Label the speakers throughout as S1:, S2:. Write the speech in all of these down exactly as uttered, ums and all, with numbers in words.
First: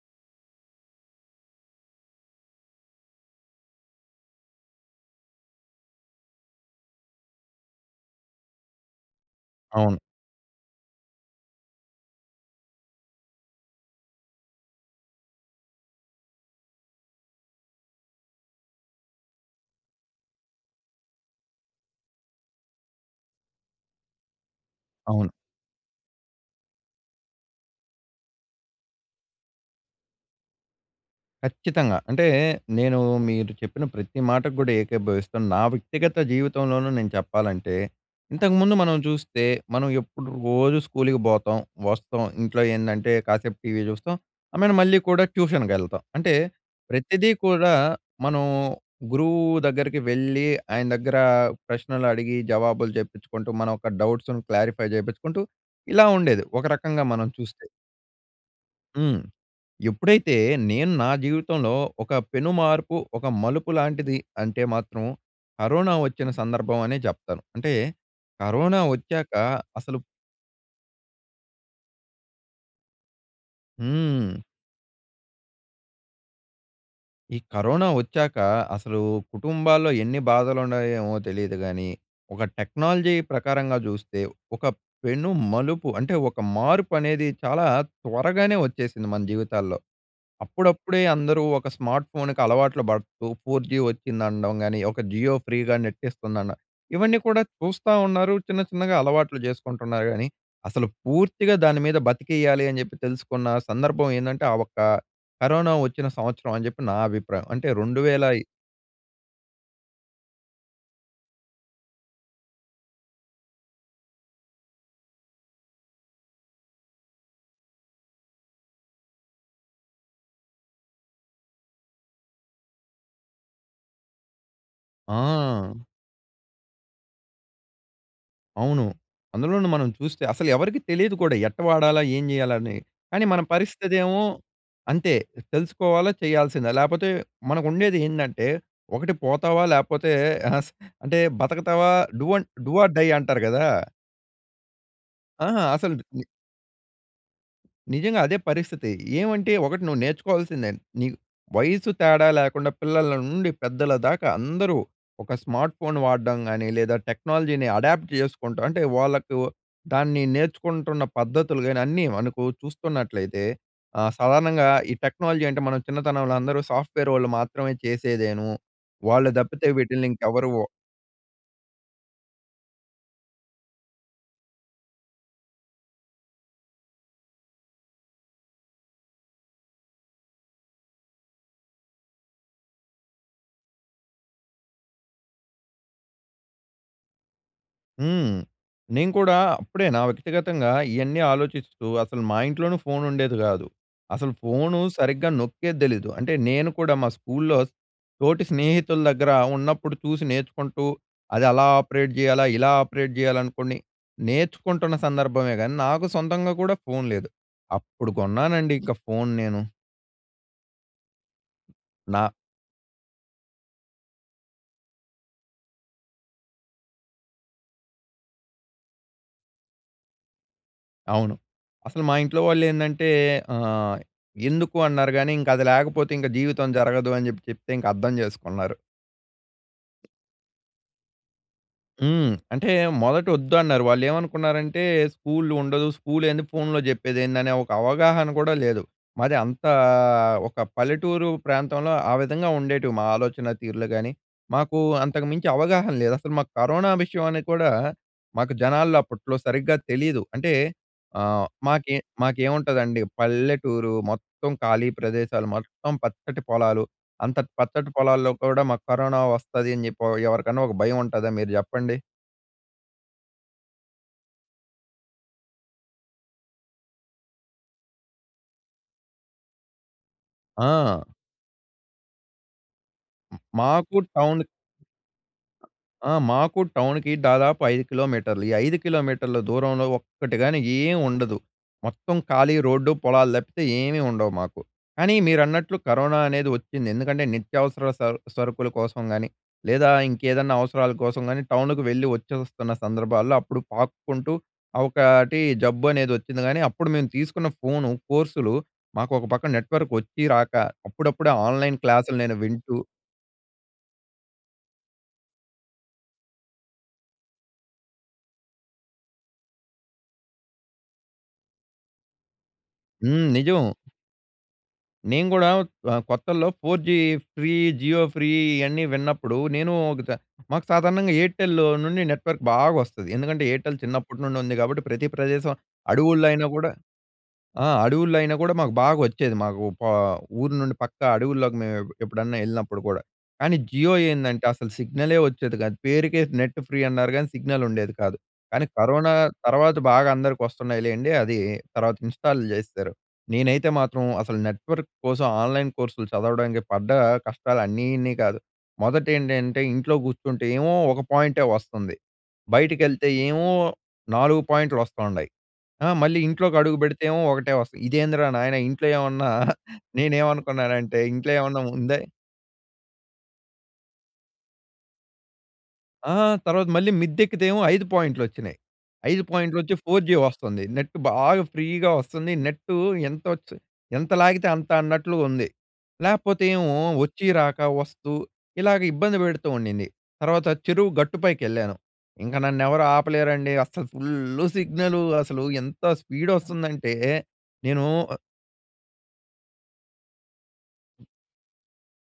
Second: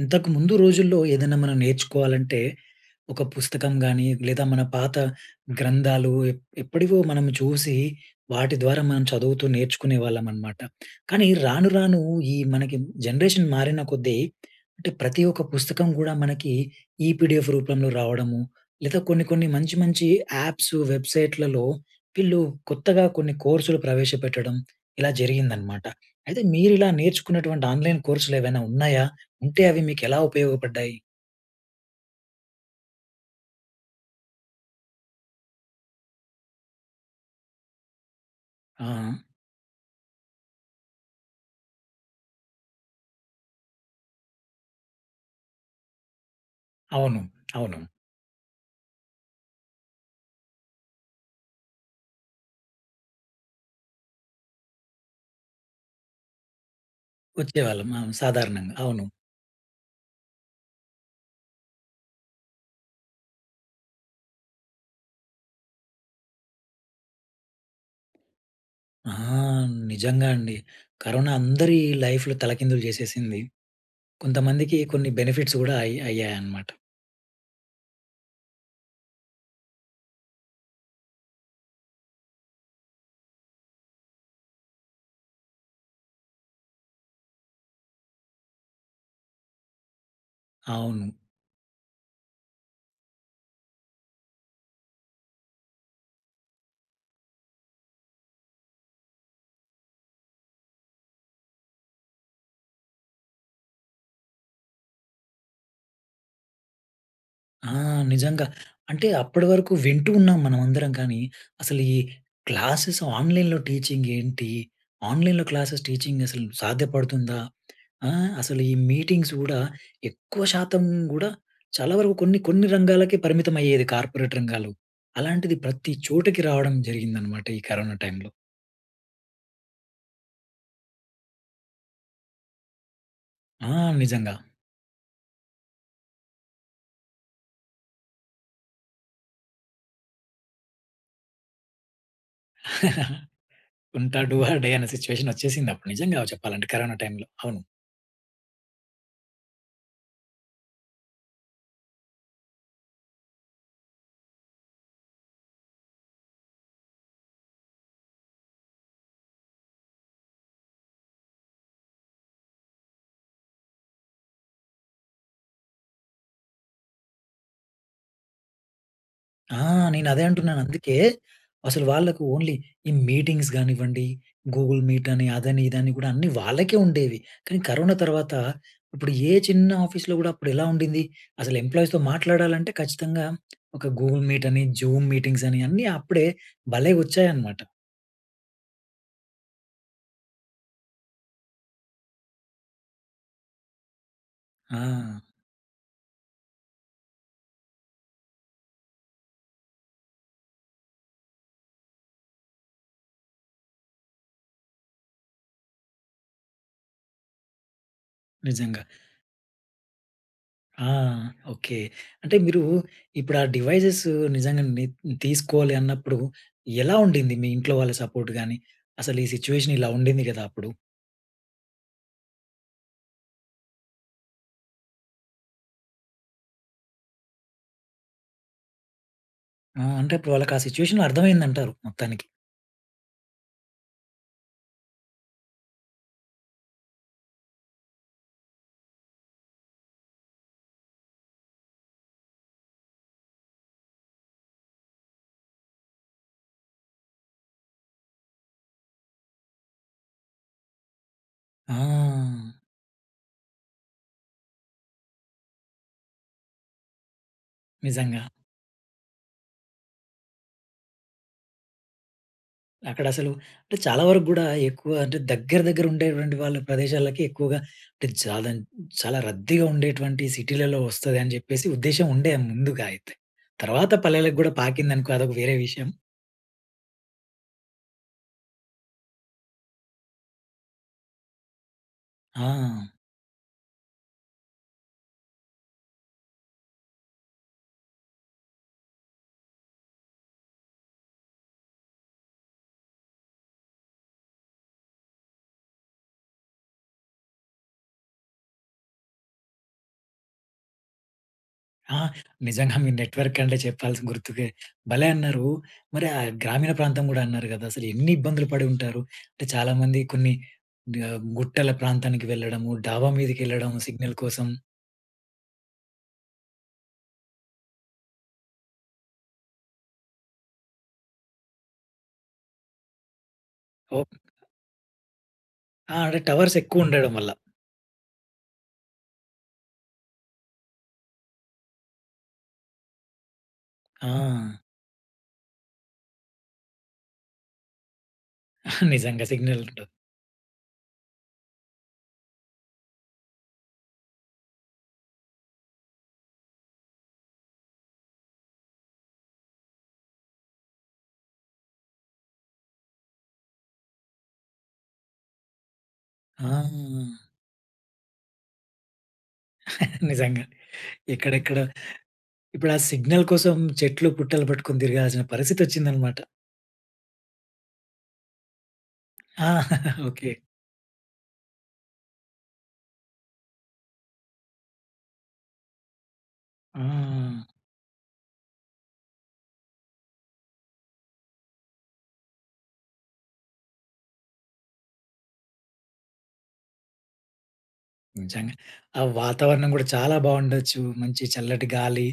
S1: ఇంతకు ముందు రోజుల్లో ఏదైనా మనం నేర్చుకోవాలంటే, ఒక పుస్తకం గానీ, లేదా మన పాత గ్రంథాలు ఎప్ ఎప్పటివో మనం చూసి, వాటి ద్వారా మనం చదువుతూ
S2: అవును.
S1: నేర్చుకునే వాళ్ళం అనమాట. కానీ రాను, రాను ఈ మనకి జనరేషన్ మారిన కొద్దీ అంటే, ప్రతి ఒక్క పుస్తకం కూడా మనకి ఈ పీడిఎఫ్‌ రూపంలో రావడము, లేదా కొన్ని, కొన్ని మంచి మంచి యాప్స్, వెబ్సైట్‌లలో వీళ్ళు కొత్తగా కొన్ని కోర్సులు ప్రవేశపెట్టడం ఇలా
S2: అవును.
S1: జరిగిందనమాట. అయితే, మీరు ఇలా నేర్చుకున్నటువంటి ఆన్‍లైన్ కోర్సులు ఏవైనా ఉన్నాయా? ఉంటే అవి మీకు ఎలా ఉపయోగపడ్డాయి?
S2: ఖచ్చితంగా. అంటే, నేను మీరు చెప్పిన ప్రతి మాటకు కూడా ఏకీభవిస్తాను. నా వ్యక్తిగత జీవితంలోనూ నేను చెప్పాలంటే, ఇంతకుముందు మనం
S1: ఆ!
S2: చూస్తే మనం ఎప్పుడు రోజు స్కూల్‌కి బోతాం, వస్తాం. ఇంట్లో ఏందంటే, కాసేపు టీవీ చూస్తాం. ఐ మీన్ మళ్ళీ కూడా ట్యూషన్‌కెళ్తాం. అంటే,
S1: అవును,
S2: ప్రతిదీ కూడా,
S1: అవును.
S2: మనం గురువు దగ్గరికి వెళ్లి, ఆయన దగ్గర ప్రశ్నలు అడిగి జవాబులు చెప్పించుకుంటూ, మన యొక్క డౌట్స్‌ను క్లారిఫై చేపించుకుంటూ ఇలా ఉండేది. ఒక రకంగా మనం చూస్తే.
S1: వచ్చేవాళ్ళం మనం సాధారణంగా. అవును.
S2: హ్మ్. ఎప్పుడైతే నేను నా జీవితంలో ఒక పెనుమార్పు, ఒక మలుపు లాంటిది అంటే, మాత్రం కరోనా వచ్చిన సందర్భం అనే చెప్తాను. అంటే, కరోనా
S1: ఆ!
S2: వచ్చాక అసలు
S1: నిజంగా అండి. కరోనా అందరి లైఫ్‌‌లు తలకిందులు చేసేసింది.
S2: హ్మ్.
S1: కొంతమందికి కొన్ని బెనిఫిట్స్ కూడా అయ్ అయ్యాయన్నమాట.
S2: ఈ కరోనా వచ్చాక అసలు కుటుంబాల్లో ఎన్ని బాధలుండాయో ఏమో తెలీదు గాని. ఒక టెక్నాలజీ ప్రకారంగా చూస్తే ఒక పెను మలుపు, అంటే ఒక మార్పనేది చాలా త్వరగానే వచ్చేసింది మన జీవితాల్లో. అప్పుడప్పుడే
S1: అవును.
S2: అందరూ ఒక స్మార్ట్ ఫోన్‌కి అలవాట్లు పడుతూ, ఫోర్ జీ వచ్చిందనడం గాని, ఒక జియో ఫ్రీగా నెట్ ఇస్తుందన్న, ఇవన్నీ కూడా చూస్తా ఉన్నారు. చిన్న చిన్నగా అలవాట్లు చేసుకుంటున్నారు గాని, అసలు పూర్తిగా దాని మీద బతికేయాలి అని చెప్పి తెలుసుకున్న సందర్భం ఏందంటే, ఆ ఒక్క కరోనా వచ్చిన సంవత్సరం అని చెప్పి నా అభిప్రాయం. అంటే
S1: ఆ!
S2: రెండు వేల ఇ
S1: నిజంగా అంటే అప్పటివరకు వింటూ ఉన్నాం మనమందరం కానీ, అసలు ఈ క్లాసెస్ ఆన్‍లైన్‍లో టీచింగ్ ఏంటి? ఆన్లైన్‍లో క్లాసెస్ టీచింగ్ అసలు సాధ్యపడుతుందా? ఆహ్, అసలు ఈ మీటింగ్స్ కూడా ఎక్కువ శాతం కూడా చాలా వరకు కొన్ని కొన్ని రంగాలకే పరిమితం అయ్యేది కార్పొరేట్ రంగాల్లో. అలాంటిది
S2: ఆ!
S1: ప్రతి చోటకి రావడం జరిగిందనమాట ఈ కరోనా టైమ్‌లో.
S2: అవును. అందులోనూ మనం చూస్తే అసలు ఎవరికీ తెలియదు కూడా. ఎట్టా వాడాలా? ఏం చేయాలని? కానీ మన
S1: ఆ!
S2: పరిస్థితేమో
S1: నిజంగా.
S2: అంతే తెలుసుకోవాలా, చేయాల్సిందే లేకపోతే మనకు ఉండేది ఏంటంటే ఒకటి పోతావా లేకపోతే స్ అంటే బతకుతావా డూవ డూ ఆర్ డై అంటారు కదా!
S1: ఉంటా డూ ఆర్ డై అనే సిట్యుయేషన్
S2: ఆ!
S1: వచ్చేసిందప్పుడు.
S2: అసలు
S1: నిజంగా చెప్పాలంటే కరోనా టైమ్‌లో. అవును.
S2: నిజంగా అదే పరిస్థితి. ఏమంటే ఒకటి నువ్వు నేర్చుకోవాల్సిందే. నీ వయసు తేడా లేకుండా, పిల్లల నుండి పెద్దల దాకా అందరూ ఒక స్మార్ట్ ఫోన్ వాడడం గాని, లేదా టెక్నాలజీని అడాప్ట్ చేసుకుంటాం. అంటే వాళ్లకు దాన్ని నేర్చుకుంటున్న పద్ధతులు గాని, అన్నీ మనకు చూస్తున్నట్లయితే ఆహ్, సాధారణంగా ఈ టెక్నాలజీ అంటే మనం చిన్నతనంలో అందరూ సాఫ్ట్వేర్ వాళ్ళు మాత్రమే చేసేదేను. వాళ్ళు
S1: ఆ!
S2: తప్పితే వీటిని
S1: నేను అదే
S2: ఇంకెవరు
S1: అంటున్నానందుకే, అసలు వాళ్ళకు ఓన్లీ ఈ మీటింగ్స్ కానివ్వండి, గూగుల్ మీట్ అని అదని ఇదని కూడా అన్నీ వాళ్ళకే ఉండేవి. కానీ కరోనా తర్వాత ఇప్పుడు ఏ చిన్న ఆఫీస్‌లో కూడా అప్పుడు ఎలా ఉండింది. అసలు ఎంప్లాయీస్‌తో మాట్లాడాలంటే, ఖచ్చితంగా ఒక గూగుల్ మీట్ అని, జూమ్ మీటింగ్స్ అని అన్నీ అప్పుడే భలే వచ్చాయన్నమాట.
S2: హ్మ్. నేను కూడా అప్పుడే నా వ్యక్తిగతంగా ఇయన్నీ ఆలోచిస్తూ అసలు మా ఇంట్లోనూ ఫోన్ ఉండేది కాదు. అసలు ఫోను
S1: ఆ!
S2: సరిగ్గా నొక్కేది తెలీదు. అంటే నేను కూడా మా స్కూల్‌లో తోటి స్నేహితుల దగ్గర ఉన్నప్పుడు చూసి నేర్చుకుంటూ, అది అలా ఆపరేట్ చేయాలా, ఇలా ఆపరేట్ చేయాలనుకోనీ నేర్చుకుంటున్న సందర్భమే కానీ, నాకు సొంతంగా కూడా ఫోన్ లేదు. అప్పుడు కొన్నానండి
S1: నిజంగా.
S2: ఇంక ఫోన్ నేను.
S1: ఆ! ఓకే.
S2: నా
S1: అంటే మీరు ఇప్పుడు ఆ డివైజెస్సు నిజంగా ని తీసుకోవాలి అన్నప్పుడు ఎలా ఉండింది మీ ఇంట్లో వాళ్ళ సపోర్ట్ గాని? అసలు ఈ సిట్యుయేషన్ ఇలా ఉండింది కదా! అప్పుడు.
S2: అవును. అసలు మా ఇంట్లో వాళ్ళేందంటే ఆహ్, "ఎందుకు?" అన్నారు కానీ, "ఇంక అది లేకపోతే ఇంక జీవితం జరగదు" అని చెప్పి చెప్తే ఇంక అర్థం చేసుకున్నారు.
S1: ఆ! అంటే అప్పుడు వాళ్ళకి ఆ సిట్యుయేషన్ అర్థమైంది అంటారు మొత్తానికి.
S2: హ్మ్. అంటే మొదటోద్దు అన్నారు. వాళ్ళేమనుకున్నారంటే "స్కూలుండదు, స్కూల్ ఏంది? ఫోన్‌లో చెప్పేది ఏంది?" అనే ఒక అవగాహన కూడా లేదు. మాది అంతా ఒక పల్లెటూరు ప్రాంతంలో ఆ విధంగా ఉండేటివి మా ఆలోచన తీరు‌లు కానీ, మాకు అంతకు మించి అవగాహన లేదు. అసలు మాకు కరోనా విషయం అని కూడా మాకు జనాల్లో అప్పట్లో సరిగ్గా తెలీదు. అంటే ఆహ్, మాకే
S1: ఆ!
S2: మాకేముంటదండి పల్లెటూరు, మొత్తం ఖాళీ ప్రదేశాలు, మొత్తం పచ్చటి పొలాలు, అంతటి పచ్చటి
S1: నిజంగా.
S2: పొలాల్లో కూడా మాకు కరోనా వస్తది అని చెప్పి ఆహ్, ఎవరికన్నా ఒక భయముంటదా మీరు చెప్పండి?
S1: అక్కడ అసలు, అంటే చాలా వరకు కూడా ఎక్కువ అంటే దగ్గర, దగ్గర ఉండేటటువంటి వాళ్ళ ప్రదేశాలకి ఎక్కువగా అంటే జాదన్ చాలా రద్దీగా ఉండేటటువంటి సిటీలలో
S2: ఆ!
S1: వస్తది అని చెప్పేసి, ఉద్దేశ్యం ఉండే ముందుగా అయితే. తర్వాత
S2: మాకు
S1: పల్లెలకి
S2: టౌను
S1: కూడా పాకిందనుకో అదొక వేరే విషయం.
S2: ఆ! మాకు టౌన్‍కి దాదాపు ఐదు కిలోమీటర్లు. ఈ ఐదు కిలోమీటర్ల దూరంలో ఒక్కటి గాని ఏం ఉండదు. మొత్తం ఖాళీ రోడ్డు,
S1: ఆ!
S2: పొలాలు తప్పితే ఏమీ ఉండవు మాకు. కానీ, మీరన్నట్లు కరోనా అనేది వచ్చింది. ఎందుకంటే, నిత్యావసర స సరుకుల కోసం కానీ, లేదా ఇంకేదన్నా అవసరాల కోసం కాని, టౌన్‍కి వెళ్ళి వచ్చేస్తున్న సందర్భాల్లో, అప్పుడు పాక్కుంటూ ఆ ఒకటి జబ్బు అనేది వచ్చింది కానీ అప్పుడు మేము తీసుకున్న ఫోను కోర్సులు మాకు ఒక పక్కన నెట్‌వర్క్ వచ్చి, రాక అప్పుడప్పుడే ఆన్‍లైన్
S1: ఆ!
S2: క్లాసులు నేను
S1: నిజంగా.
S2: వింటూ
S1: మీ నెట్‌వర్క్ అంటే చెప్పాల్సింది గుర్తుకే భలే అన్నారు. మరి ఆహ్, గ్రామీణ ప్రాంతం కూడా అన్నారు కదా, అసలు ఎన్ని ఇబ్బందులు పడి ఉంటారు. అంటే చాలా మంది కొన్ని ఆహ్, గుట్టల ప్రాంతానికి వెళ్ళడము, డాబా
S2: హ్మ్. నిజం.
S1: మీదకెళ్ళడం సిగ్నల్ కోసం.
S2: నేను కూడా ఆహ్, కొత్తల్లో four G free Jio free ఇవన్నీ విన్నప్పుడు నేను ఒక చ మాకు సాధారణంగా ఎయిర్టెల్ నుండి నెట్‌వర్క్ బాగా వస్తది. ఎందుకంటే, ఎయిర్టెల్
S1: ఓ
S2: చిన్నప్పటి నుండి ఉంది కాబట్టి ప్రతి ప్రదేశం,
S1: ఆ! ఆడ
S2: అడవుల్లో అయినా
S1: టవర్స్
S2: కూడా
S1: ఎక్కువ ఉండడం వల్ల.
S2: ఆ! అడవుల్లో అయినా కూడా మాకు బాగా వచ్చేది. మాకు పా ఊరు నుండి పక్క అడవుల్లోకి మేము ఎప్పుడన్నా వెళ్ళినప్పుడు కూడా. కానీ జియో ఏందంటే,
S1: ఆ!
S2: అసలు సిగ్నల్ వచ్చేది కాదు. పేరుకే నెట్ ఫ్రీ అన్నారు కానీ సిగ్నల్ ఉండేది కాదు. కానీ, కరోనా
S1: నిజంగా సిగ్నల్
S2: తర్వాత
S1: ఉండదు.
S2: బాగా అందరికి వస్తున్నాయి లెండి. అది తర్వాత ఇన్స్టాల్ జేసేరు. నేనైతే మాత్రం అసలు నెట్ వర్క్ కోసం, ఆన్‍లైన్ కోర్సులు చదవడానికి పడ్డ కష్టాలు అన్నీ ఇన్ని కాదు. మొదట ఏంటంటే, ఇంట్లో కూర్చుంటే ఏమో ఒక పాయింటే వస్తుంది. బయటికెళ్తే ఏమో నాలుగు పాయింట్లు వస్తుండాయి. ఆహ్, మళ్ళీ
S1: ఆ!
S2: ఇంట్లోకి అడుగు పెడితే ఏమో ఒకటే వస్తది. ఇదేందిరా నాయన ఇంట్లో ఏమన్నా
S1: నిజంగా.
S2: నేనేమనుకున్నాను అంటే ఇంట్లో ఏమన్నా
S1: ఎక్కడెక్కడో
S2: ఉందై
S1: ఇప్పుడా సిగ్నల్ కోసం చెట్లు, పుట్టలు పట్టుకొని తిరగాల్సిన
S2: ఆ!
S1: పరిస్థితొచ్చిందన్నమాట.
S2: తర్వాత మళ్ళీ మిద్ద ఎక్కితే ఏమో, ఐదు పాయింట్లు వచ్చినాయి. ఐదు
S1: ఆ!
S2: పాయింట్లోచ్చి ఫోర్ జీ
S1: ఓకే.
S2: వస్తుంది నెట్ బాగా ఫ్రీగా వస్తుంది. నెట్టు ఎం‌తోచి ఎంత లాగితే అంత అన్నట్లుగా ఉంది. లేకపోతే, ఏమో వచ్చి
S1: ఆ!
S2: రాక వస్తూ ఇలాగ ఇబ్బంది పెడుతూ ఉండింది. తర్వాత చెరువు గట్టుపైకెళ్ళాను. ఇంక నన్నెవరు ఆపలేరండి, అస్సలు ఫుల్లు సిగ్నలు అసలు ఎంత స్పీడ్ వస్తుందంటే, నేను ఆహ్
S1: నిజంగా. ఆ వాతావరణం కూడా చాలా బాగుండొచ్చు, మంచి చల్లటి గాలి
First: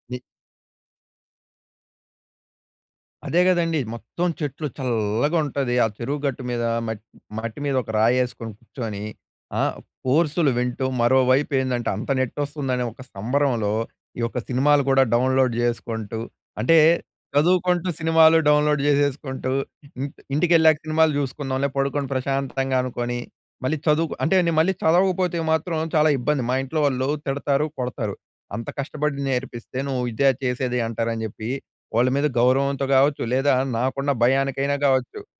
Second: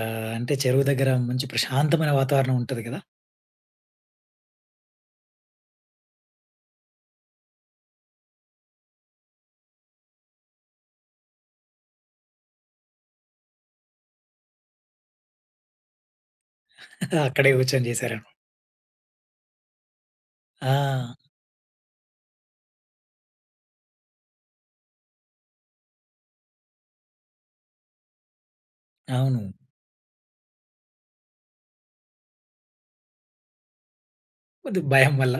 S1: ఆహ్, అంటే చెరువు దగ్గర మంచి ప్రశాంతమైన వాతావరణం ఉంటది కదా!
S2: అదే కదండీ. మొత్తం చెట్లు, చల్లగా ఉంటది ఆ చెరువు గట్టు మీద మ‌‌ట్ మట్టి మీద ఒక రాయి ‌యెసుకొని కూర్చొని ఆహ్, కోర్సులు వింటూ మరోవైపు ఏందంటే, అంత నెట్ వస్తుందని ఒక సంబరంలో, ఈ యొక్క సినిమాలు కూడా డౌన్‌లోడ్ చేసుకుంటూ, అంటే
S1: అక్కడే కూర్చొని
S2: చదువుకుంటూ
S1: చేశా‌రా!
S2: సినిమాలు డౌన్‌లోడ్ చేసుకుంటూ ఇంట్ ఇంటికెళ్ళాక సినిమాలు
S1: ఆ!
S2: చూసుకుందాం‌లే పడుకొని ప్రశాంతంగా అనుకోని, మళ్ళీ చదువు‌కు అంటే నేను మళ్ళీ చదవకపోతే మాత్రం చాలా ఇబ్బంది. మా ఇంట్లో వాళ్ళు తిడతారు, కొడతారు. అంత కష్టపడి
S1: అవును.
S2: నేర్పిస్తే నువ్వు ఇదా చేసేది అంటారు అని చెప్పి, వాళ్ళ మీద గౌరవంతో కావచ్చు లేదా నాకున్న భయానికైనా
S1: కొద్ది భయం
S2: కావచ్చు
S1: వల్ల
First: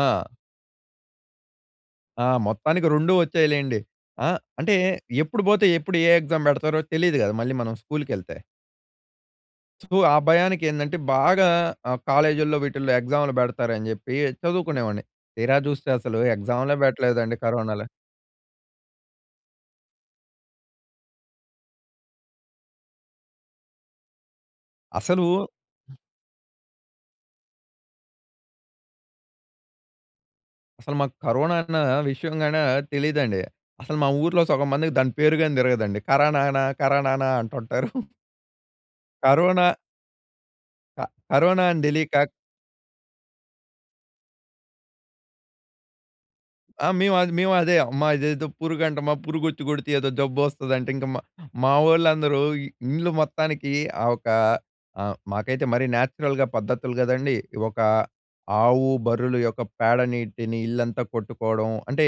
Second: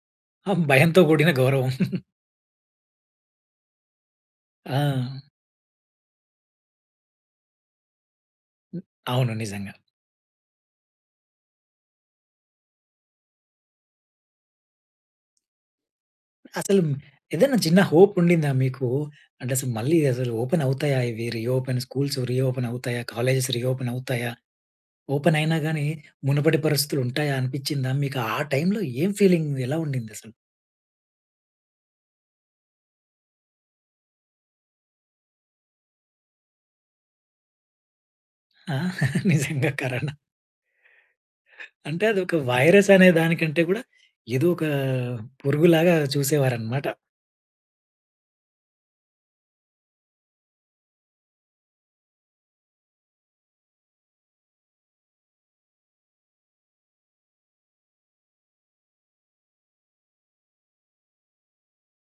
S2: ఆ!
S1: ఆహ్, భయంతో కూడిన గౌరవం.
S2: ఆ! మొత్తానికి రెండు వచ్చాయి లెండి. ఆహ్, అంటే
S1: ఆ!
S2: ఎప్పుడు పోతే ఎప్పుడు ఏ ఎక్సామ్ పెడతారో తెలియదు కదా, మళ్ళీ మనం స్కూల్‌కెళ్తే.
S1: హ్మ్. అవును నిజంగా.
S2: తు ఆ భయానికేందంటే, బాగా ఆహ్, కాలేజిల్లో వీటిల్లో ఎగ్జాములు పెడతారని చెప్పీ, చదువుకునేవాడిని. తీరా జూస్తే, అసలు ఎగ్జాములే
S1: అసలుమ్
S2: పెట్టలేదండి
S1: ఏదన్నా చిన్న
S2: కరోనాలో.
S1: హోపుండిందా మీకు? అంటెసు మళ్ళీ అసలు ఓపెనవుతాయా ఇవి? రీఓపెన్ స్కూల్స్ రీఓపెనవుతాయా? కాలేజేస్ రీఓపెనవుతాయా?
S2: అసలూ...
S1: ఓపెనయినా గానీ, మునుపటి పరిస్థితులుంటాయా అనిపిచ్చిందా? మీకు ఆ టైమ్‌లో ఏం ఫీలింగ్, ఎలా ఉండిందసలు?
S2: అసలు మాకు కరోనా అన్నా విషయంగానా తెలీదండి. అసలు మా ఊర్లో సొగం మందికి దాని పేరు గానీ దిరగదండి. కరనానా, కరనానా అంటుంటారు.
S1: ఆ!
S2: కరోనా...
S1: నిజంగా. కరోనా
S2: క కరోనా అని
S1: అంటే,
S2: దెలీక
S1: అదొక వైరస్సనే దానికంటే గూడా, ఏదోకా పురుగులాగా చూసేవారనమాట.
S2: ఆ! మేవద్ మేవదే. అమ్మా ఇదేదో పురుగంటమా. పురుగొచ్చి గొడితే ఏదో జబ్బొస్తదంట. ఇంక మా మావోళ్ళందరూ ఇ ఇండ్లు మొత్తానికీ ఆహ్, ఒకా ఆహ్, మాకైతే మరీ నాచురల్‍గా పద్ధతులు గదండీ. ఒక ఆవు, బర్రులు యొక్క పేడ నీటిని ఇల్లంతా కొట్టుకోడం. అంటే,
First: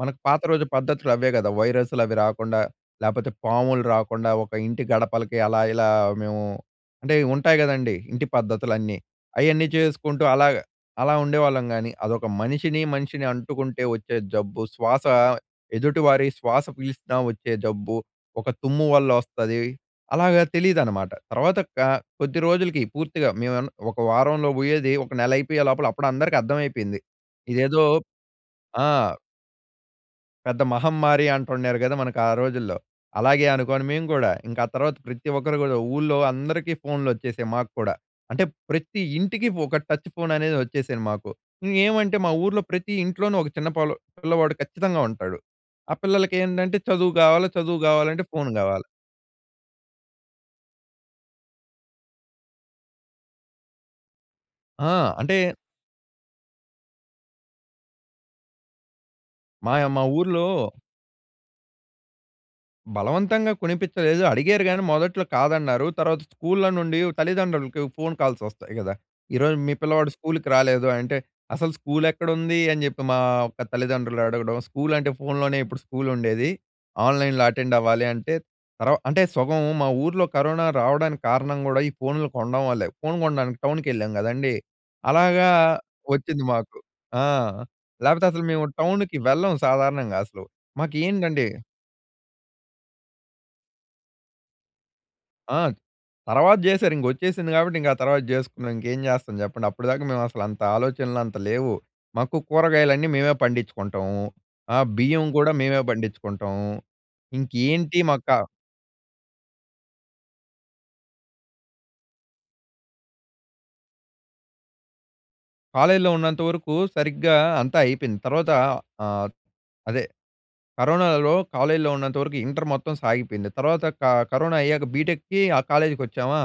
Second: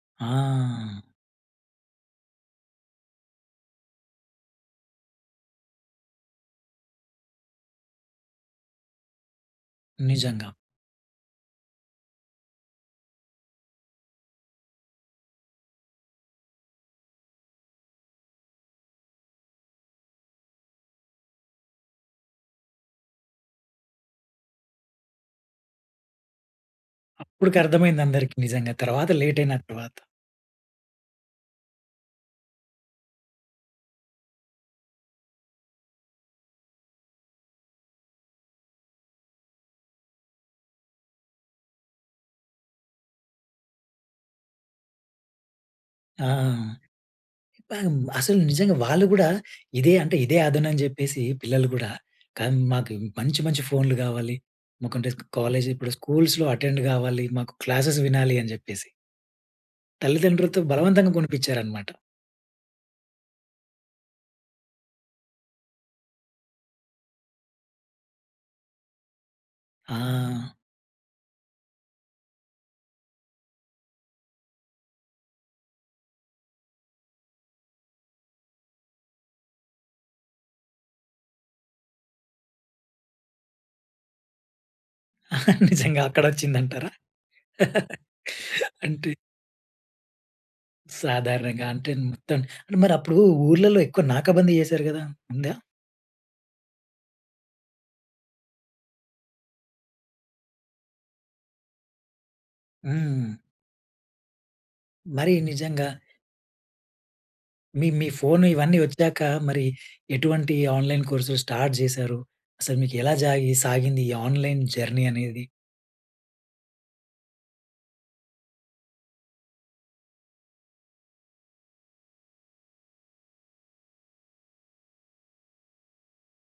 S2: మనకు పాత రోజు
S1: ఆ!
S2: పద్ధతులు అవే గదా, వైరస్లు అవి రాకుండా, లేపోతే పాములు రాకుండా, ఒక ఇంటి గడపలకి అలా ఇలా మేము అంటే, ఇవుంటాయి గదండీ, ఇంటి పద్ధతులన్నీ. అయన్నీ చేసుకుంటూ
S1: నిజంగా.
S2: అలాగా అలా ఉండేవాళ్ళం గానీ. అదొక మనిషిని, మనిషిని అంటుకుంటే ఒచ్చే జబ్బు, శ్వాస ఎదుటి వారి శ్వాస పీల్చినా ఒచ్చే జబ్బు, ఒక తుమ్ము వల్లొస్తది, అలాగా తెలీదనమాట. తర్వాత, క కొద్ది రోజులుకి పూర్తిగా మేవేన్న ఒక వారంలో బొయ్యేది, ఒక నెలయిపోయే లోపల అప్పుడందరికీ అర్థం అద్దమైపోయింది. ఇదేదో
S1: అప్పుడుకర్థమైంది అందరికి నిజంగా.
S2: ఆ!
S1: తర్వాత లేటయిన తర్వాత.
S2: పెద్ద మహమ్మారి అంటుండారు కదా! మనకు ఆ రోజుల్లో. అలాగే అనుకోని మేము కూడా, ఇంకా ఆ తర్వాత ప్రతి ఒక్కరు కూడా, ఊర్లో అందరికీ ఫోన్‌లు వచ్చేసాయి మాకు కూడా. అంటే ప్రతి ఇంటికి ఒక టచ్ ఫోన్ అనేది వచ్చేసింది మాకు. ఇంగేమంటే మా ఊర్లో ప్రతి ఇంట్లోనూ ఒక చిన్న పొల్ల పిల్లవాడు ఖచ్చితంగా ఉంటాడు. ఆ
S1: ఆ!
S2: పిల్లలకి ఏంటంటే చదువు కావాలి. చదువు
S1: పామ్
S2: కావాలంటే
S1: అసలు
S2: ఫోన్
S1: నిజంగా
S2: కావాలి.
S1: వాళ్ళు కూడా ఇదే అంటే, ఇదే అదును అని చెప్పేసి, పిల్లలు కూడా కం మాకు మంచి, మంచి ఫోన్‌లు కావాలి.
S2: ఆ!
S1: మాకంటే స్ క
S2: అంటే
S1: కాలేజీ ఇప్పుడు స్కూల్స్‌లో అటెండ్ కావాలి. మాకు క్లాసెస్ వినాలి అని చెప్పేసి.
S2: మాయ మా ఊర్లో
S1: తల్లిదండ్రులతో బలవంతంగా కొనిపించారన్నమాట.
S2: బలవంతంగా కొనిపించలేదు అడిగారు గానీ మొదట్లో కాదన్నారు. తర్వాత స్కూల్‌లో నుండి తల్లిదండ్రులకి ఫోన్ కాల్స్ వస్తాయి కదా! "ఈరోజు మీ పిల్లవాడు స్కూల్‌కి
S1: ఆ!
S2: రాలేదు" అంటే, "అసలు స్కూల్ ఎక్కడుంది?" అని చెప్పి మా యొక్క తల్లిదండ్రులు అడగడం, స్కూల్ అంటే ఫోన్‌లోనే ఇప్పుడు స్కూల్ ఉండేది. ఆన్‌లైన్‌లో అటెండ్ అవ్వాలి అంటే, తర్వ అంటే సగం మా ఊర్లో కరోనా రావడానికి కారణం కూడా ఈ ఫోన్‌లు కొనడం వల్లే. ఫోన్ కొనడానికి టౌన్‍కి వెళ్ళాం కదండీ! అలాగా
S1: నిజంగా అక్కడ
S2: వచ్చింది మాకు.
S1: వచ్చిందంటారా?
S2: ఆ! లేపోతే అసలు మేము
S1: అంటే
S2: టౌన్‌కి వెళ్ళం సాధారణంగా అసలు. మాకెంటండి
S1: సాధారణంగా అంటే మొత్తం మరప్పుడు ఊర్లలో ఎక్కువ నాకాబందీ చేసారు కదా! ఉందా?
S2: ఆ! తర్వాత చేసారింక వచ్చేసింది కాబట్టి, ఇంక ఆ తర్వాత చేసుకున్నాం. ఇంకేం చేస్తాం చెప్పండి. అప్పటి దాకా మేము అసలంత ఆలోచనలు అంత లేవు. మాకు కూరగాయలన్నీ మేమే
S1: హ్మ్.
S2: పండించుకుంటాం. ఆహ్, బియ్యం
S1: మరి
S2: కూడా మేమే
S1: నిజంగా
S2: పండించుకుంటాం
S1: మీ
S2: ఇంకేంటి
S1: మీ
S2: మక్క
S1: ఫోన్ ఇవన్నీ వచ్చాక మరి ఎటువంటి ఆన్‍లైన్ కోర్సులు స్టార్ట్ చేశారు? అసలు మీకు ఎలా జాగి సాగింది ఈ ఆన్‌లైన్ జర్నీ అనేది?
S2: కాలేజ్‌లో ఉన్నంత వరకు సరిగ్గా అంతా అయిపోయింది. తర్వాత ఆహ్, అదే కరోనాలో కాలేజ్‌లో ఉన్నంత వరకు ఇంటర్ మొత్తం సాగిపోయింది. తర్వాత క కరోనా అయ్యాక బీటెక్‌కి ఆ కాలేజ్‌‌కి వచ్చామా,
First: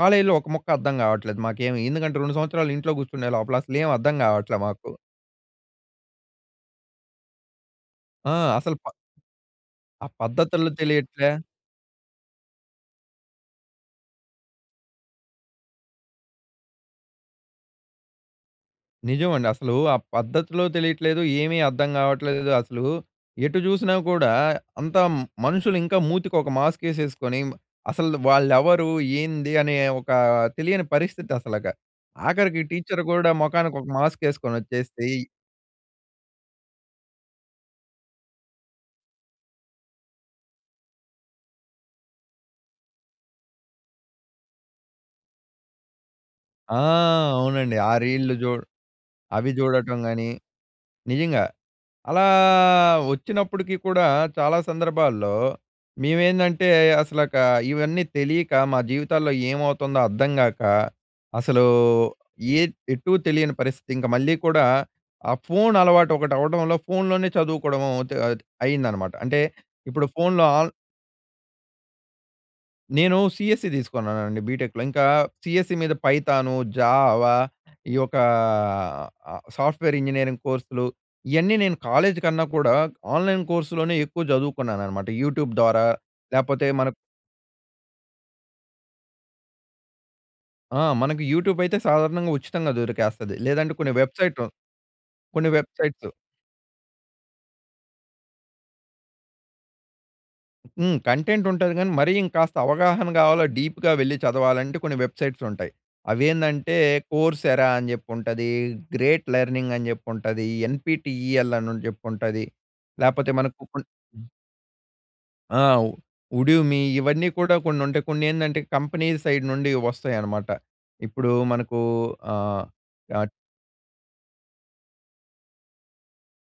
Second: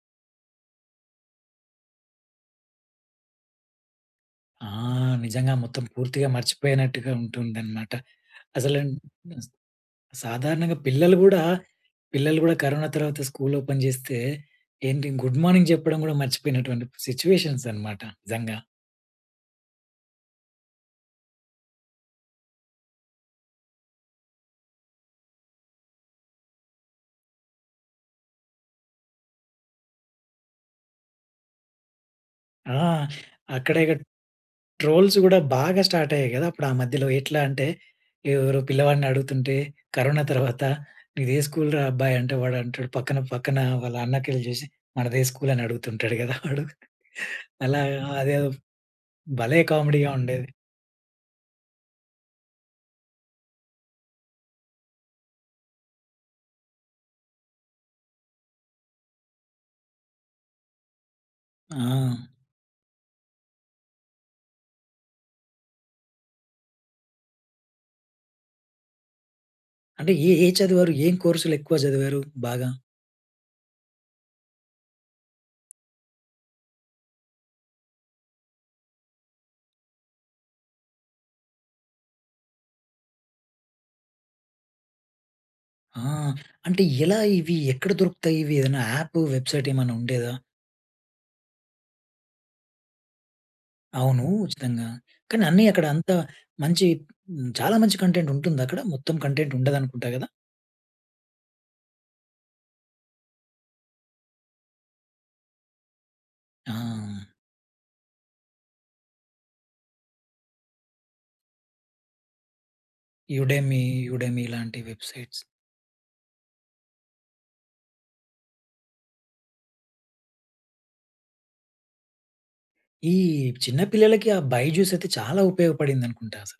S2: కాలేజ్‌లో ఒక ముక్క అర్థం కావట్లేదు మాకేమి. ఎందుకంటే రెండు సంవత్సరాలు ఇంట్లో కూర్చునే లోపల అసలు ఏమి అర్థం కావట్లా
S1: ఆ!
S2: మాకు.
S1: నిజంగా మొత్తం పూర్తిగా మర్చిపోయినట్టుగా ఉంటుందన్నమాట.
S2: ఆ!
S1: అసలు
S2: అసలు
S1: అన్
S2: ప ఆ పద్ధతులు
S1: సాధారణంగా పిల్లలు
S2: తెలియట్లే.
S1: కూడా, పిల్లలు కూడా కరోనా తర్వాత స్కూల్ ఓపెన్ చేస్తే ఏంటి? గుడ్ మార్నింగ్ చెప్పడం కూడా మర్చిపోయినటువంటి సిట్యుయేషన్స్ అన్నమాట నిజంగా.
S2: నిజమండి అసలు ఆ పద్ధతులు తెలియట్లేదు, ఏమీ అర్థం కావట్లేదు అసలు ఎటు చూసినా కూడా అంతా మనుషులు ఇంకా మూతికి ఒక మాస్క్ వేసేసుకొని, మ అసలు వాళ్ళు ఎవరు? ఏంది? అనే ఒక తెలియని పరిస్థితి అసలక. ఆఖరికి
S1: ఆ!
S2: టీచర్ కూడా
S1: అక్కడ
S2: మొఖానికి ఒక
S1: ఇక
S2: మాస్క్ మాస్క్ వేసుకొని వచ్చేసి
S1: ట్రోల్స్ కూడా బాగా స్టార్ట్ అయ్యాయి కదా! అప్పుడు ఆ మధ్యలో ఎట్లా అంటే, ఎవరో పిల్లవాడిని అడుగుతుంటే, "కరోనా తర్వాత నీదే స్కూల్‌రా అబ్బాయి?" అంటే వాడు అంటాడు, పక్కన పక్కన వాళ్ళ అన్నకెల్లి చూసి, "మనదే స్కూల్" అనడుగుతుంటాడు కదా! వాడు.
S2: ఆ! అవునండి.
S1: అలాగ
S2: ఆ రీల్‌లు
S1: అదే
S2: చూ అవి
S1: భలే
S2: చూడటం
S1: కామెడీగా
S2: కానీ,
S1: ఉండేది.
S2: నిజంగా అలా వచ్చినప్పటికీ కూడా చాలా సందర్భాల్లో, మేమేందంటే అసలక ఇవన్నీ తెలియక, మా జీవితాల్లో ఏమవుతుందో అర్థం కాక, అసలు
S1: ఆ!
S2: ఏద్ ఎటూ తెలియని పరిస్థితి. ఇంక మళ్ళీ కూడా ఆ ఫోన్ అలవాటు ఒకటి అవ్వడంలో, ఫోన్‍లోనే చదువుకోవడం అవుతూ అది అయిందనమాట అంటే ఇప్పుడు
S1: అంటే ఏ
S2: ఫోన్‍లో
S1: ఏ
S2: ఆన్
S1: చదివారు? ఏం కోర్స్‌లు ఎక్కువ చదివారు బాగా?
S2: నేను సిఎస్‌సి తీసుకున్నానండి బిటెక్‌లో. ఇంకా సిఎస్‌సి మీద పైథాను, జావ ఈ ఒక సాఫ్ట్‌వేర్ ఇంజినీరింగ్ కోర్స్‌లు. ఇయన్నీ నేను కాలేజ్ కన్నా కూడా ఆన్‌లైన్ కోర్స్‌లోనే ఎక్కువ చదువుకున్నానన్నమాట. యూట్యూబ్ ద్వారా
S1: ఆ!
S2: లేపోతే
S1: అంటే
S2: మన ప్
S1: ఎలా ఇవి ఎక్కడ దొరుకుతాయి? ఇవి ఏదైనా యాప్, వెబ్‌సైట్ ఏమైనా ఉండేదా?
S2: ఆ! మనకు యూట్యూబైతే సాధారణంగా ఉచితంగా దొరికేస్తది. లేదంటే కొన్ని
S1: అవును
S2: వెబ్‌సైటు,
S1: ఉచితంగా. కానీ
S2: కొన్ని
S1: అన్ని అక్కడ
S2: వెబ్‌సైట్సు
S1: అంత మంచి చాలా మంచి కంటెంట్ ఉంటుందా అక్కడ? మొత్తం కంటెంట్ ఉండదనుకుంటా కదా?
S2: హ్మ్. కంటెంట్ ఉంటది కానీ, మరి ఇంకాస్త అవగాహన కావాల డీప్‌గా వెళ్లి చదవాలంటే కొన్ని వెబ్‌సైట్స్ ఉంటాయి. అవి ఏందంటే
S1: ఆ!
S2: కోర్స్ఎరా అని జెప్పి ఉంటది, గ్రేట్ లెర్నింగ్ అని జెప్పి ఉంటది, ఎన్‌పీటీఈఎల్ అని జెప్పి ఉంటది, లేకపోతే మనకు
S1: 'యుడేమి'
S2: ఇప్పుడు
S1: 'యుడేమి' లాంటి వెబ్‌సైట్స్.
S2: ఆ! ఉడిమి ఇవన్నీ కూడా కొన్ని ఉంటాయి. కొన్ని ఏందంటే కంపెనీ సైడ్ నుండి వస్తాయి అన్నమాట. ఇప్పుడు మనకు ఆహ్,
S1: ఈ
S2: ఆ
S1: చిన్న పిల్లలకి ఆ బైజుసైతే చాలా ఉపయోగపడింది అనుకుంటా అసలు.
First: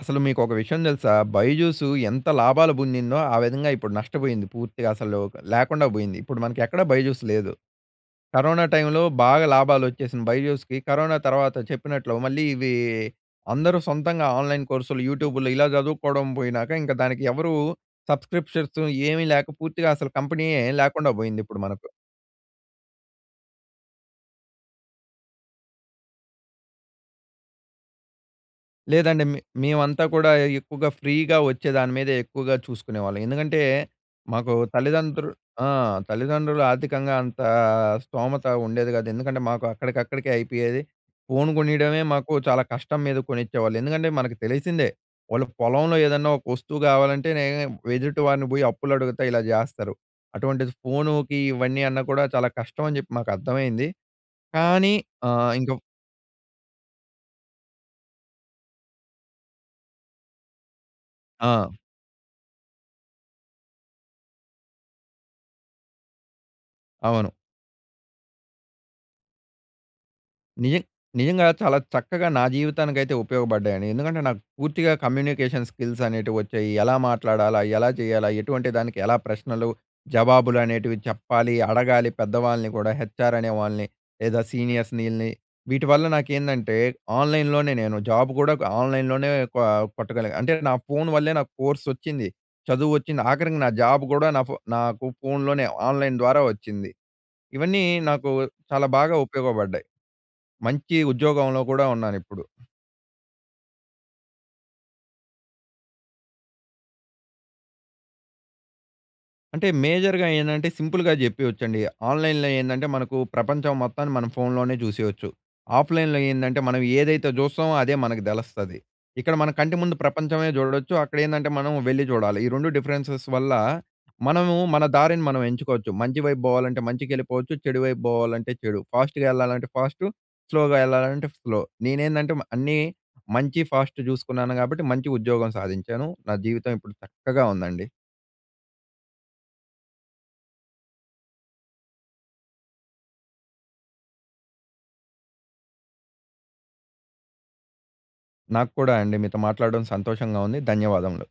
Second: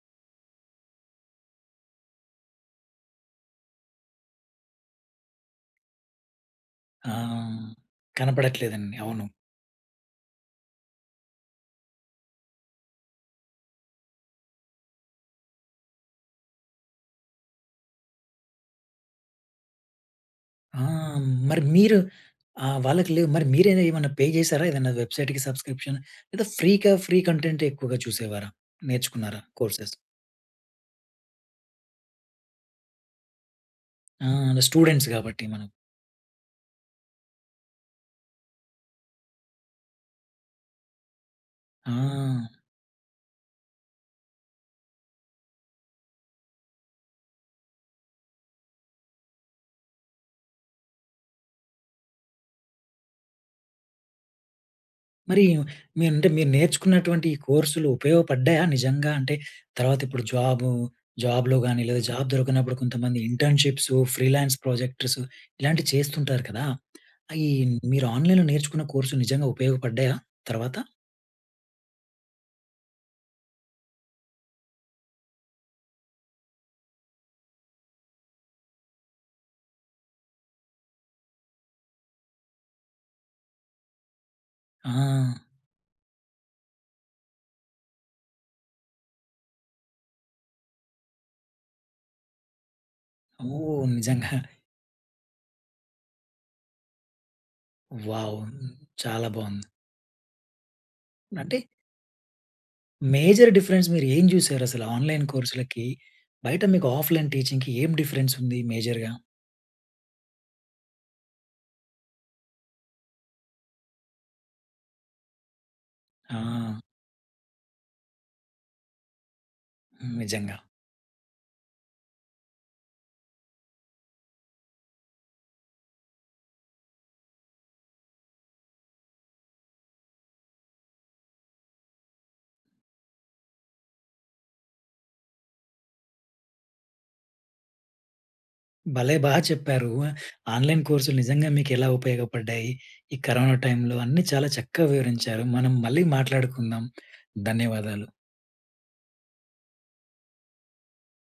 S2: అసలు మీకు ఒక విషయం తెలుసా? 'బైజుసు' ఎంత లాభాలు పొందిందో ఆ విధంగా ఇప్పుడు నష్టపోయింది పూర్తిగా. అసలు లేకుండా పోయింది. ఇప్పుడు మనకి ఎక్కడా
S1: ఆ!
S2: 'బైజుస్' లేదు. కరోనా
S1: కనపడట్లేదండి.
S2: టైమ్‌లో
S1: అవును.
S2: బాగా లాభాలోచ్చేసినయి 'బైజుస్‌కి', కరోనా తర్వాత చెప్పినట్లు మళ్ళీ ఇవి అందరూ సొంతంగా ఆన్‌‌లైన్ కోర్స్‌లు, యూట్యూబ్‌లో ఇలా చదువుకోవడం పోయినాక ఇంక దానికి ఎవరు సబ్‌స్క్రిప్షన్ ఏమి లేక పూర్తిగా అసలు కంపెనీయే
S1: ఆ!
S2: లేకుండా పోయింది ఇప్పుడు
S1: మరి
S2: మనకు.
S1: మీరు ఆహ్, వాళ్ళకి లేదు. మరి మీరైనా ఏమైనా పే చేసారా? ఏదైనా వెబ్‌సైట్‌కి సబ్‌స్క్రిప్షన్ లేదా ఫ్రీగా ఫ్రీ కంటెంట్ ఎక్కువగా చూసేవారా?
S2: లేదండి. మే
S1: నేర్చుకున్నారా కోర్సెస్?
S2: మేమంతా కూడా ఎక్కువగా ఫ్రీగా వచ్చే దాని మీదే ఎక్కువగా చూసుకునేవాళ్ళం. ఎందుకంటే
S1: ఆ!
S2: మాకు
S1: స్టూడెంట్స్
S2: తల్లిదండ్రు
S1: కాబట్టి
S2: ఆ!
S1: మనం.
S2: తల్లిదండ్రులు ఆర్థికంగా అంత స్థోమత ఉండేది కాదు. ఎందుకంటే మాకు అక్కడికక్కడికే అయిపోయేది. ఫోను కొనియడమే మాకు
S1: ఆ!
S2: చాలా కష్టం మీద కొనిచ్చేవాళ్ళు. ఎందుకంటే మనకు తెలిసిందే వాళ్ళుకు పొలంలో ఏదన్నా ఒక వస్తువు కావాలంటేనే ఎదుటి వారిని పోయి అప్పులు అడుగుత ఇలా చేస్తారు. అటువంటిది ఫోనుకి ఇవన్నీ అన్నా కూడా చాలా కష్టం అని చెప్పి నాకార్ధమైంది. కానీ
S1: మరి
S2: ఆహ్, ఇంక
S1: మీరు అంటే మీరు నేర్చుకున్నటువంటి కోర్సులు ఉపయోగపడ్డాయా? నిజంగాంటే తర్వాత ఇప్పుడు జాబు జాబ్‌లో
S2: ఆ!
S1: గాని లేదా జాబ్ దొరకనప్పుడు కొంతమంది ఇంటర్న్‌షిప్సు, ఫ్రీలాన్స్ ప్రొజెక్టర్సు ఇలాంటివి చేస్తుంటారు కదా!
S2: అవును.
S1: ఈ మీరు ఆన్‌లైన్‌లో నేర్చుకున్న కోర్స్ నిజంగా ఉపయోగపడ్డాయా
S2: నిజ
S1: తర్వాత?
S2: నిజంగా చాలా చక్కగా నా జీవితానికైతే ఉపయోగపడ్డాయండి. ఎందుకంటే నాకు పూర్తిగా కమ్యూనికేషన్ స్కిల్స్ అనేటివి వచ్చాయి. ఎలా మాట్లాడాలా? ఎలా చేయాలా? ఎటువంటి దానికి ఎలా ప్రశ్నలు జవాబులు అనేటివి చెప్పాలి, అడగాలి, పెద్దవాళ్ళని కూడా, హెచ్ఆర్ అనే వాళ్ళని. లేదా సీనియర్స్‌ని ఈల్లని.
S1: ఆ!
S2: వీటివల్ల నాకేందంటే ఆన్‍లైన్‍లోనే నేను జాబ్ కూడా ఆన్‌లైన్‌లోనే కొ కొట్టగలిగాను. అంటే నా ఫోను వల్లే నాకు కోర్సోచ్చింది, చదువోచ్చింది, ఆఖరికి నా
S1: ఓహ్!
S2: జాబ్ కూడా
S1: నిజంగా.
S2: నా ఫో నాకు ఫోన్‍లోనే ఆన్‍లైన్ ద్వారా వచ్చింది. ఇవన్నీ నాకు
S1: వావ్!
S2: చాలా బాగా
S1: చాలా బావుంది.
S2: ఉపయోగపడ్డాయి. మంచి ఉద్యోగంలో
S1: నటే
S2: కూడా ఉన్నానిప్పుడు.
S1: మేజర్ డిఫరెన్స్ మీరు ఏం చూసారు? అసలు ఆన్‌లైన్‌ కోర్స్‌లకి బయట మీకు ఆఫ్‌లైన్ టీచింగ్‌కి ఏం డిఫరెన్స్ ఉంది మేజర్‌గా?
S2: అంటే మేజర్‌గా ఏందంటే సింపుల్‌గా చెప్పేయచ్చండి. ఆన్‍లైన్‍లో ఏందంటే మనకు ప్రపంచం మొత్తాన్ని మనం ఫోన్‌లోనే చూసేయచ్చు. ఆఫ్‍లైన్‍లో ఏందంటే
S1: ఆ!
S2: మనం ఏదైతే చూస్తామో అదే మనకు తెలుస్తది. ఇక్కడ మన కంటి ముందు
S1: హ్మ్.
S2: ప్రపంచమే
S1: నిజంగా.
S2: చూడొచ్చు. అక్కడ ఏందంటే మనం వెళ్లి చూడాలి. ఈ రెండు డిఫరెన్సెస్ వల్ల మనము మన దారిని మనం ఎంచుకోవచ్చు, మంచి వైపు పోవాలంటే మంచికెళ్ళిపోవచ్చు, చెడు వైపు పోవాలంటే చెడు. ఫాస్ట్‌గా వెళ్ళాలంటే ఫాస్టు, స్లోగా వెళ్ళాలంటే స్లో. నేనేందంటే మా అన్నీ మంచి ఫాస్ట్ చూసుకున్నాను కాబట్టి మంచి ఉద్యోగం సాధించాను నా జీవితం ఇప్పుడు చక్కగా ఉందండి.
S1: భలే బా చెప్పారు. ఆన్‌లైన్‌ కోర్స్‌లు నిజంగా మీకు ఎలా ఉపయోగపడ్డాయి. ఈ కరోనా టైమ్‌లో అన్నీ చాలా చక్కగా వివరించారు. మనం మళ్ళీ మాట్లాడుకుందాం. ధన్యవాదాలు.
S2: నాకు కూడా అండి. మీతో మాట్లాడడం సంతోషంగా ఉంది. ధన్యవాదములు.